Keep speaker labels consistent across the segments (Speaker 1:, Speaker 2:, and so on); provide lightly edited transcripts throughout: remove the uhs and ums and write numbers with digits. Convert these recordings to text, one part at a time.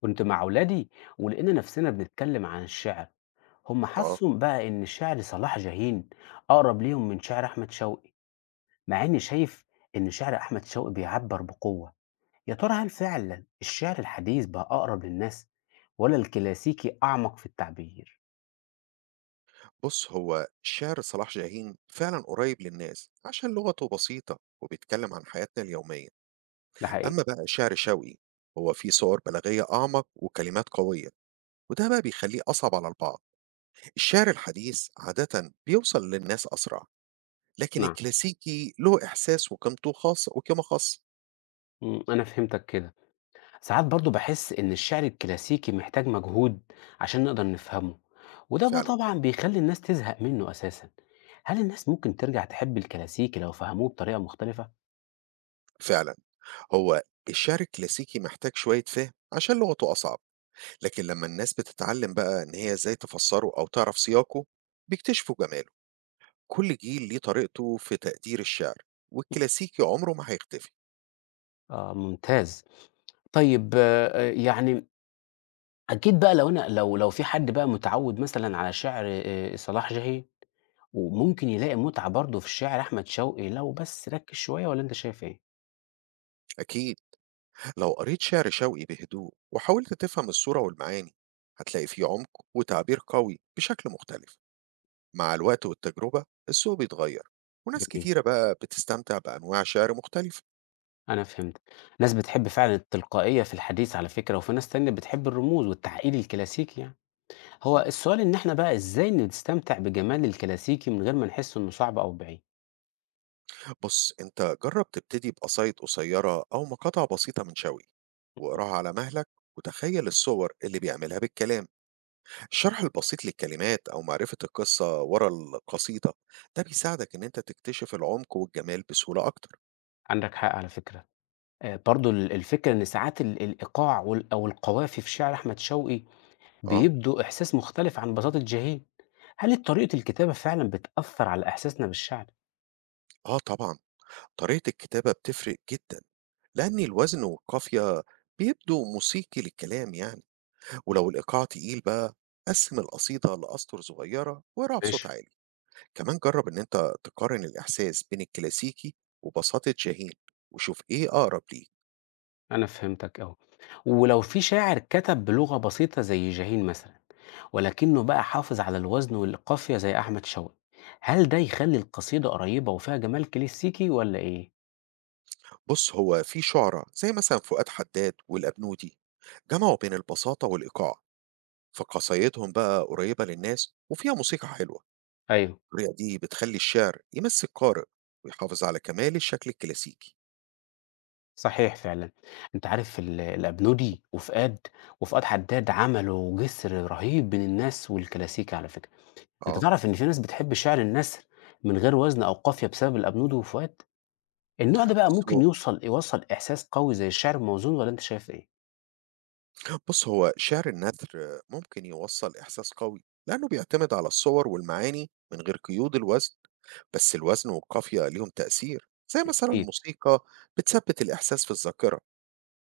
Speaker 1: كنت مع ولادي ولقينا نفسنا بنتكلم عن الشعر. هم
Speaker 2: آه
Speaker 1: حسوا بقى ان شعر صلاح جاهين اقرب ليهم من شعر احمد شوقي، مع اني شايف ان شعر احمد شوقي بيعبر بقوة. يا ترى هل فعلا الشعر الحديث بقى اقرب للناس ولا الكلاسيكي اعمق في التعبير؟
Speaker 2: بُص هو شعر صلاح جاهين فعلًا قريب للناس، عشان لغته بسيطة وبيتكلم عن حياتنا اليومية،
Speaker 1: ده
Speaker 2: أما
Speaker 1: حقيقي.
Speaker 2: بقى شعر شوقي هو فيه صور بلاغية أعمق وكلمات قوية، وده بقى بيخليه أصعب على البعض. الشعر الحديث عادةً بيوصل للناس أسرع، لكن
Speaker 1: نعم.
Speaker 2: الكلاسيكي له إحساس وقيمته خاصة وقيمة خاصة.
Speaker 1: انا فهمتك كده. ساعات برضو بحس إن الشعر الكلاسيكي محتاج مجهود عشان نقدر نفهمه، وده بقى
Speaker 2: فعلًا،
Speaker 1: طبعا بيخلي الناس تزهق منه أساسا. هل الناس ممكن ترجع تحب الكلاسيكي لو فهموه بطريقة مختلفة؟
Speaker 2: فعلًا، هو الشعر الكلاسيكي محتاج شوية فهم عشان لغته أصعب، لكن لما الناس بتتعلم بقى إن هي إزاي تفسره أو تعرف سياقه، بيكتشفوا جماله. كل جيل ليه طريقته في تقدير الشعر والكلاسيكي عمره ما هيختفي.
Speaker 1: آه ممتاز. طيب، يعني أكيد بقى، لو أنا لو لو في حد بقى متعود مثلا على شعر صلاح جاهي، وممكن يلاقي متعة برضه في شعر أحمد شوقي لو بس ركز شوية، ولا أنت شايف إيه؟
Speaker 2: أكيد لو قريت شعر شوقي بهدوء وحاولت تفهم الصورة والمعاني هتلاقي فيه عمق وتعبير قوي بشكل مختلف. مع الوقت والتجربة السوق بيتغير وناس
Speaker 1: جميل،
Speaker 2: كتيرة بقى بتستمتع بأنواع شعر مختلفة.
Speaker 1: أنا فهمت. ناس بتحب فعلًا التلقائية في الحديث على فكرة، وفي ناس تانية بتحب الرموز والتعقيد الكلاسيكي يعني. هو
Speaker 2: مم.
Speaker 1: السؤال، إن إحنا بقى إزاي نستمتع بجمال الكلاسيكي من غير ما نحس إنه صعب أو بعيد؟
Speaker 2: بص أنت جرب تبتدي بقصايد قصيرة أو مقاطع بسيطة من شوقي واقراها على مهلك وتخيل الصور اللي بيعملها بالكلام. الشرح البسيط للكلمات أو معرفة القصة ورا القصيدة ده بيساعدك إن أنت تكتشف العمق والجمال بسهولة أكتر.
Speaker 1: عندك حق على فكرة. برضه الفكرة إن ساعات الإيقاع أو القوافي في شعر أحمد شوقي
Speaker 2: آه
Speaker 1: بيدّوا إحساس مختلف عن بساطة جاهين. هل طريقة الكتابة فعلًا بتأثّر على إحساسنا بالشعر؟
Speaker 2: آه طبعًا طريقة الكتابة بتفرق جدًا لأن الوزن والقافية بيبدوا موسيقي للكلام يعني. ولو الإيقاع تقيل بقى قسم القصيدة لأسطر صغيرة واقرأها بصوت
Speaker 1: ماشي.
Speaker 2: عالي. كمان جرب إن أنت تقارن الإحساس بين الكلاسيكي وبساطة شاهين وشوف إيه أقرب ليك.
Speaker 1: أنا فهمتك أوي. ولو في شاعر كتب بلغة بسيطة زي جاهين مثلا، ولكنه بقى حافظ على الوزن والقافية زي أحمد شوقي، هل ده يخلي القصيدة قريبة وفيها جمال كلاسيكي ولا إيه؟
Speaker 2: بص هو في شعراء زي مثلا فؤاد حداد والأبنودي جمعوا بين البساطة والإيقاع، فقصايدهم بقى قريبة للناس وفيها موسيقى حلوة،
Speaker 1: أيوه.
Speaker 2: الطريقة دي بتخلي الشعر يمس القارئ ويحافظ على كمال الشكل الكلاسيكي.
Speaker 1: صحيح فعلا. أنت عارف الأبنودي وفؤاد حداد عملوا جسر رهيب بين الناس والكلاسيكي على فكرة. أنت
Speaker 2: آه.
Speaker 1: تعرف إن في ناس بتحب شعر النثر من غير وزن أو قافية بسبب الأبنودي وفؤاد. النوع ده بقى
Speaker 2: بص
Speaker 1: ممكن
Speaker 2: هو
Speaker 1: يوصل إحساس قوي زي الشعر الموزون، ولا أنت شايف إيه؟
Speaker 2: بص هو شعر النثر ممكن يوصل إحساس قوي لأنه بيعتمد على الصور والمعاني من غير قيود الوزن، بس الوزن والقافية ليهم تأثير، زي مثلا
Speaker 1: أكيد.
Speaker 2: الموسيقى بتثبت الإحساس في الذاكرة،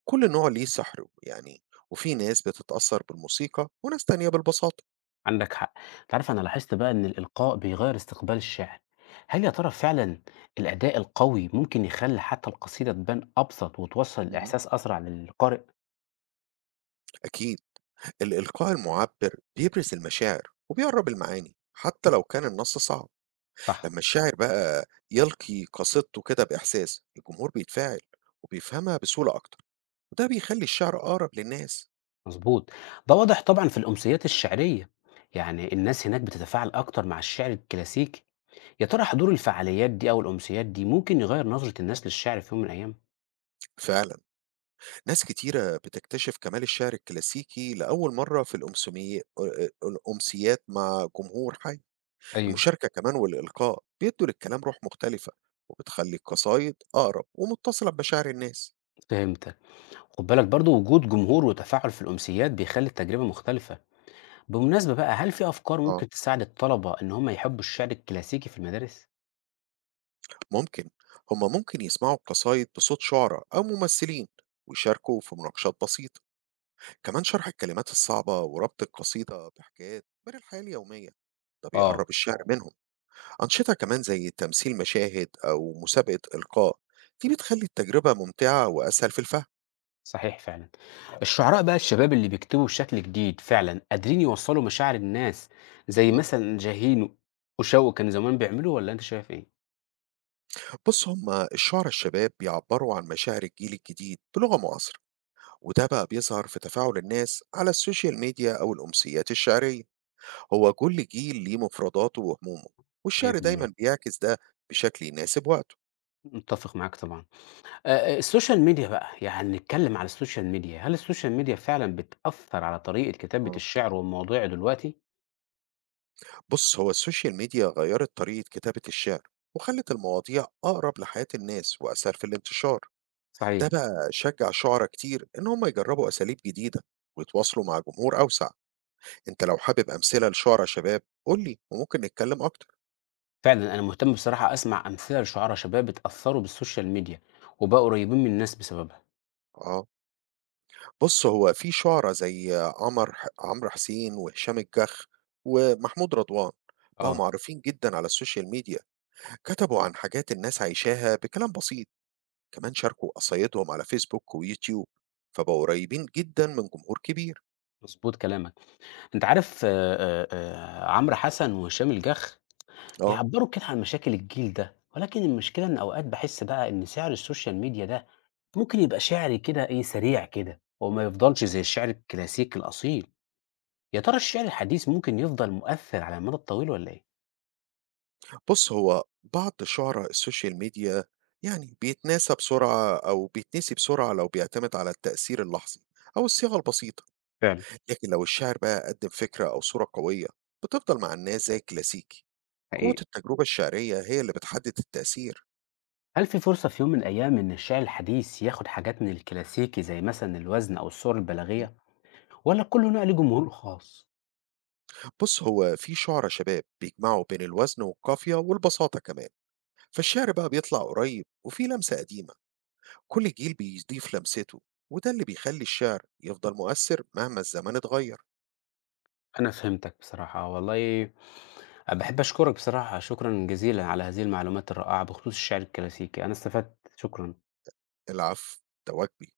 Speaker 2: كل نوع ليه سحره يعني، وفي ناس بتتأثر بالموسيقى وناس تانية بالبساطة.
Speaker 1: عندك حق. تعرف انا لاحظت بقى ان الالقاء بيغير استقبال الشاعر. هل يا ترى فعلا الاداء القوي ممكن يخلي حتى القصيده تبان ابسط وتوصل
Speaker 2: مم.
Speaker 1: الاحساس اسرع للقارئ؟
Speaker 2: أكيد الإلقاء المُعبّر بيبرز المشاعر وبيقرّب المعاني، حتى لو كان النص صعب،
Speaker 1: صح.
Speaker 2: لمّا الشاعر بقى يلقي قصيدته كده بإحساس، الجمهور بيتفاعل وبيفهمها بسهولة أكتر، وده بيخلّي الشعر أقرب للناس.
Speaker 1: مظبوط. ده واضح طبعا في الامسيات الشعريه، يعني الناس هناك بتتفاعل اكتر مع الشعر الكلاسيكي. يا ترى حضور الفعاليات دي او الامسيات دي ممكن يغير نظره الناس للشعر في يوم من الايام؟
Speaker 2: فعلًا، ناس كتيرة بتكتشف كمال الشعر الكلاسيكي لأول مرّة في الأمسومي أ أ الأمسيات مع جمهور حي.
Speaker 1: ايوه.
Speaker 2: المشاركة كمان والإلقاء بيدّوا للكلام روح مختلفة، وبتخلّي القصايد أقرب ومتصلة بمشاعر الناس.
Speaker 1: فهمتك. خد بالك برضو، وجود جمهور وتفاعل في الامسيات بيخلي التجربه مختلفه. بالمناسبة بقى، هل في أفكار
Speaker 2: آه.
Speaker 1: ممكن تساعد الطلبة إن هم يحبوا الشعر الكلاسيكي في المدارس؟
Speaker 2: ممكن هما ممكن يسمعوا قصايد بصوت شعراء أو ممثلين ويشاركوا في مناقشات بسيطة. كمان شرح الكلمات الصعبة وربط القصيدة بحكايات من الحياة اليومية ده
Speaker 1: آه.
Speaker 2: بيقرب الشعر منهم. أنشطة كمان زي تمثيل مشاهد أو مسابقة إلقاء دي بتخلي التجربة ممتعة وأسهل في الفهم.
Speaker 1: صحيح فعلا. الشعراء بقى الشباب اللي بيكتبوا بشكل جديد فعلا قادرين يوصلوا مشاعر الناس زي
Speaker 2: مم.
Speaker 1: مثلا جاهين وشوق كان زمان بيعملوا، ولا أنت شايف إيه؟
Speaker 2: بص هما الشعر الشباب بيعبروا عن مشاعر الجيل الجديد بلغة معاصرة وده بقى بيظهر في تفاعل الناس على السوشيال ميديا أو الأمسيات الشعرية. هو كل جيل ليه مفرداته وهمومه والشعر
Speaker 1: 100%.
Speaker 2: دايما بيعكس ده بشكل يناسب وقته.
Speaker 1: متفق معاك طبعا. السوشيال ميديا بقى، يعني نتكلم على السوشيال ميديا، هل السوشيال ميديا فعلا بتأثر على طريقة كتابة
Speaker 2: آه،
Speaker 1: الشعر والمواضيع دلوقتي؟
Speaker 2: بص هو السوشيال ميديا غيرت طريقة كتابة الشعر وخلت المواضيع أقرب لحياة الناس وأسهل في الانتشار. ده
Speaker 1: صحيح.
Speaker 2: بقى شجع شعراء كتير إن هم يجربوا أساليب جديدة ويتواصلوا مع جمهور أوسع. أنت لو حابب أمثلة لشعراء شباب قول لي وممكن نتكلم أكتر.
Speaker 1: فعلًا أنا مهتم بصراحة أسمع أمثلة لشُعَرا شباب اتأثّروا بالسوشيال ميديا وبقوا قريّبين من الناس بسببها.
Speaker 2: آه، بص هو في شعراء زي عمر عمرو حسين وهشام الجح ومحمود رضوان بقوا
Speaker 1: آه،
Speaker 2: معروفين جدا على السوشيال ميديا. كتبوا عن حاجات الناس عايشاها بكلام بسيط. كمان شاركوا قصايدهم على فيسبوك ويوتيوب فبقوا قريبين جدا من جمهور كبير.
Speaker 1: مضبوط كلامك. أنت عارف عمرو حسن وهشام الجَخ
Speaker 2: اه
Speaker 1: بيعبّروا كده عن مشاكل الجيل ده، ولكن المشكلة إن أوقات باحس بقى إن سِعر السوشيال ميديا ده ممكن يبقى شِعر كده إيه، سريع كده وما يفضلش زي الشِعر الكلاسيكي الأصيل. يا ترى الشِعر الحديث ممكن يفضل مؤثّر على المدى الطويل والّا إيه؟
Speaker 2: بص هو بعض شعراء السوشيال ميديا يعني بيتناسى بسرعة أو بيتنسي بسرعة لو بيعتمد على التأثير اللحظي أو الصياغة البسيطة.
Speaker 1: فعلًا.
Speaker 2: لكن لو الشاعر بقى قدم فكرة أو صورة قوية بتفضل مع الناس زي الكلاسيكي. قوة
Speaker 1: حقيقي.
Speaker 2: التجربة الشعرية هي اللي بتحدد التأثير.
Speaker 1: هل في فرصة في يوم من الأيام إن الشعر الحديث ياخد حاجات من الكلاسيكي زي مثلا الوزن أو الصور البلاغية، ولا كله نقل جمهور خاص؟
Speaker 2: بص هو في شعرى شباب بيجمعوا بين الوزن والقافية والبساطة كمان فالشعر بقى بيطلع قريب وفيه لمسة قديمة. كل جيل بيضيف لمسته وده اللي بيخلي الشعر يفضل مؤثر مهما الزمان اتغير.
Speaker 1: أنا فهمتك بصراحة والله. بحب أشكرك بصراحة، شكرا جزيلا على هذه المعلومات الرائعة بخصوص الشعر الكلاسيكي، أنا استفدت، شكرا.
Speaker 2: العفو ده واجبي.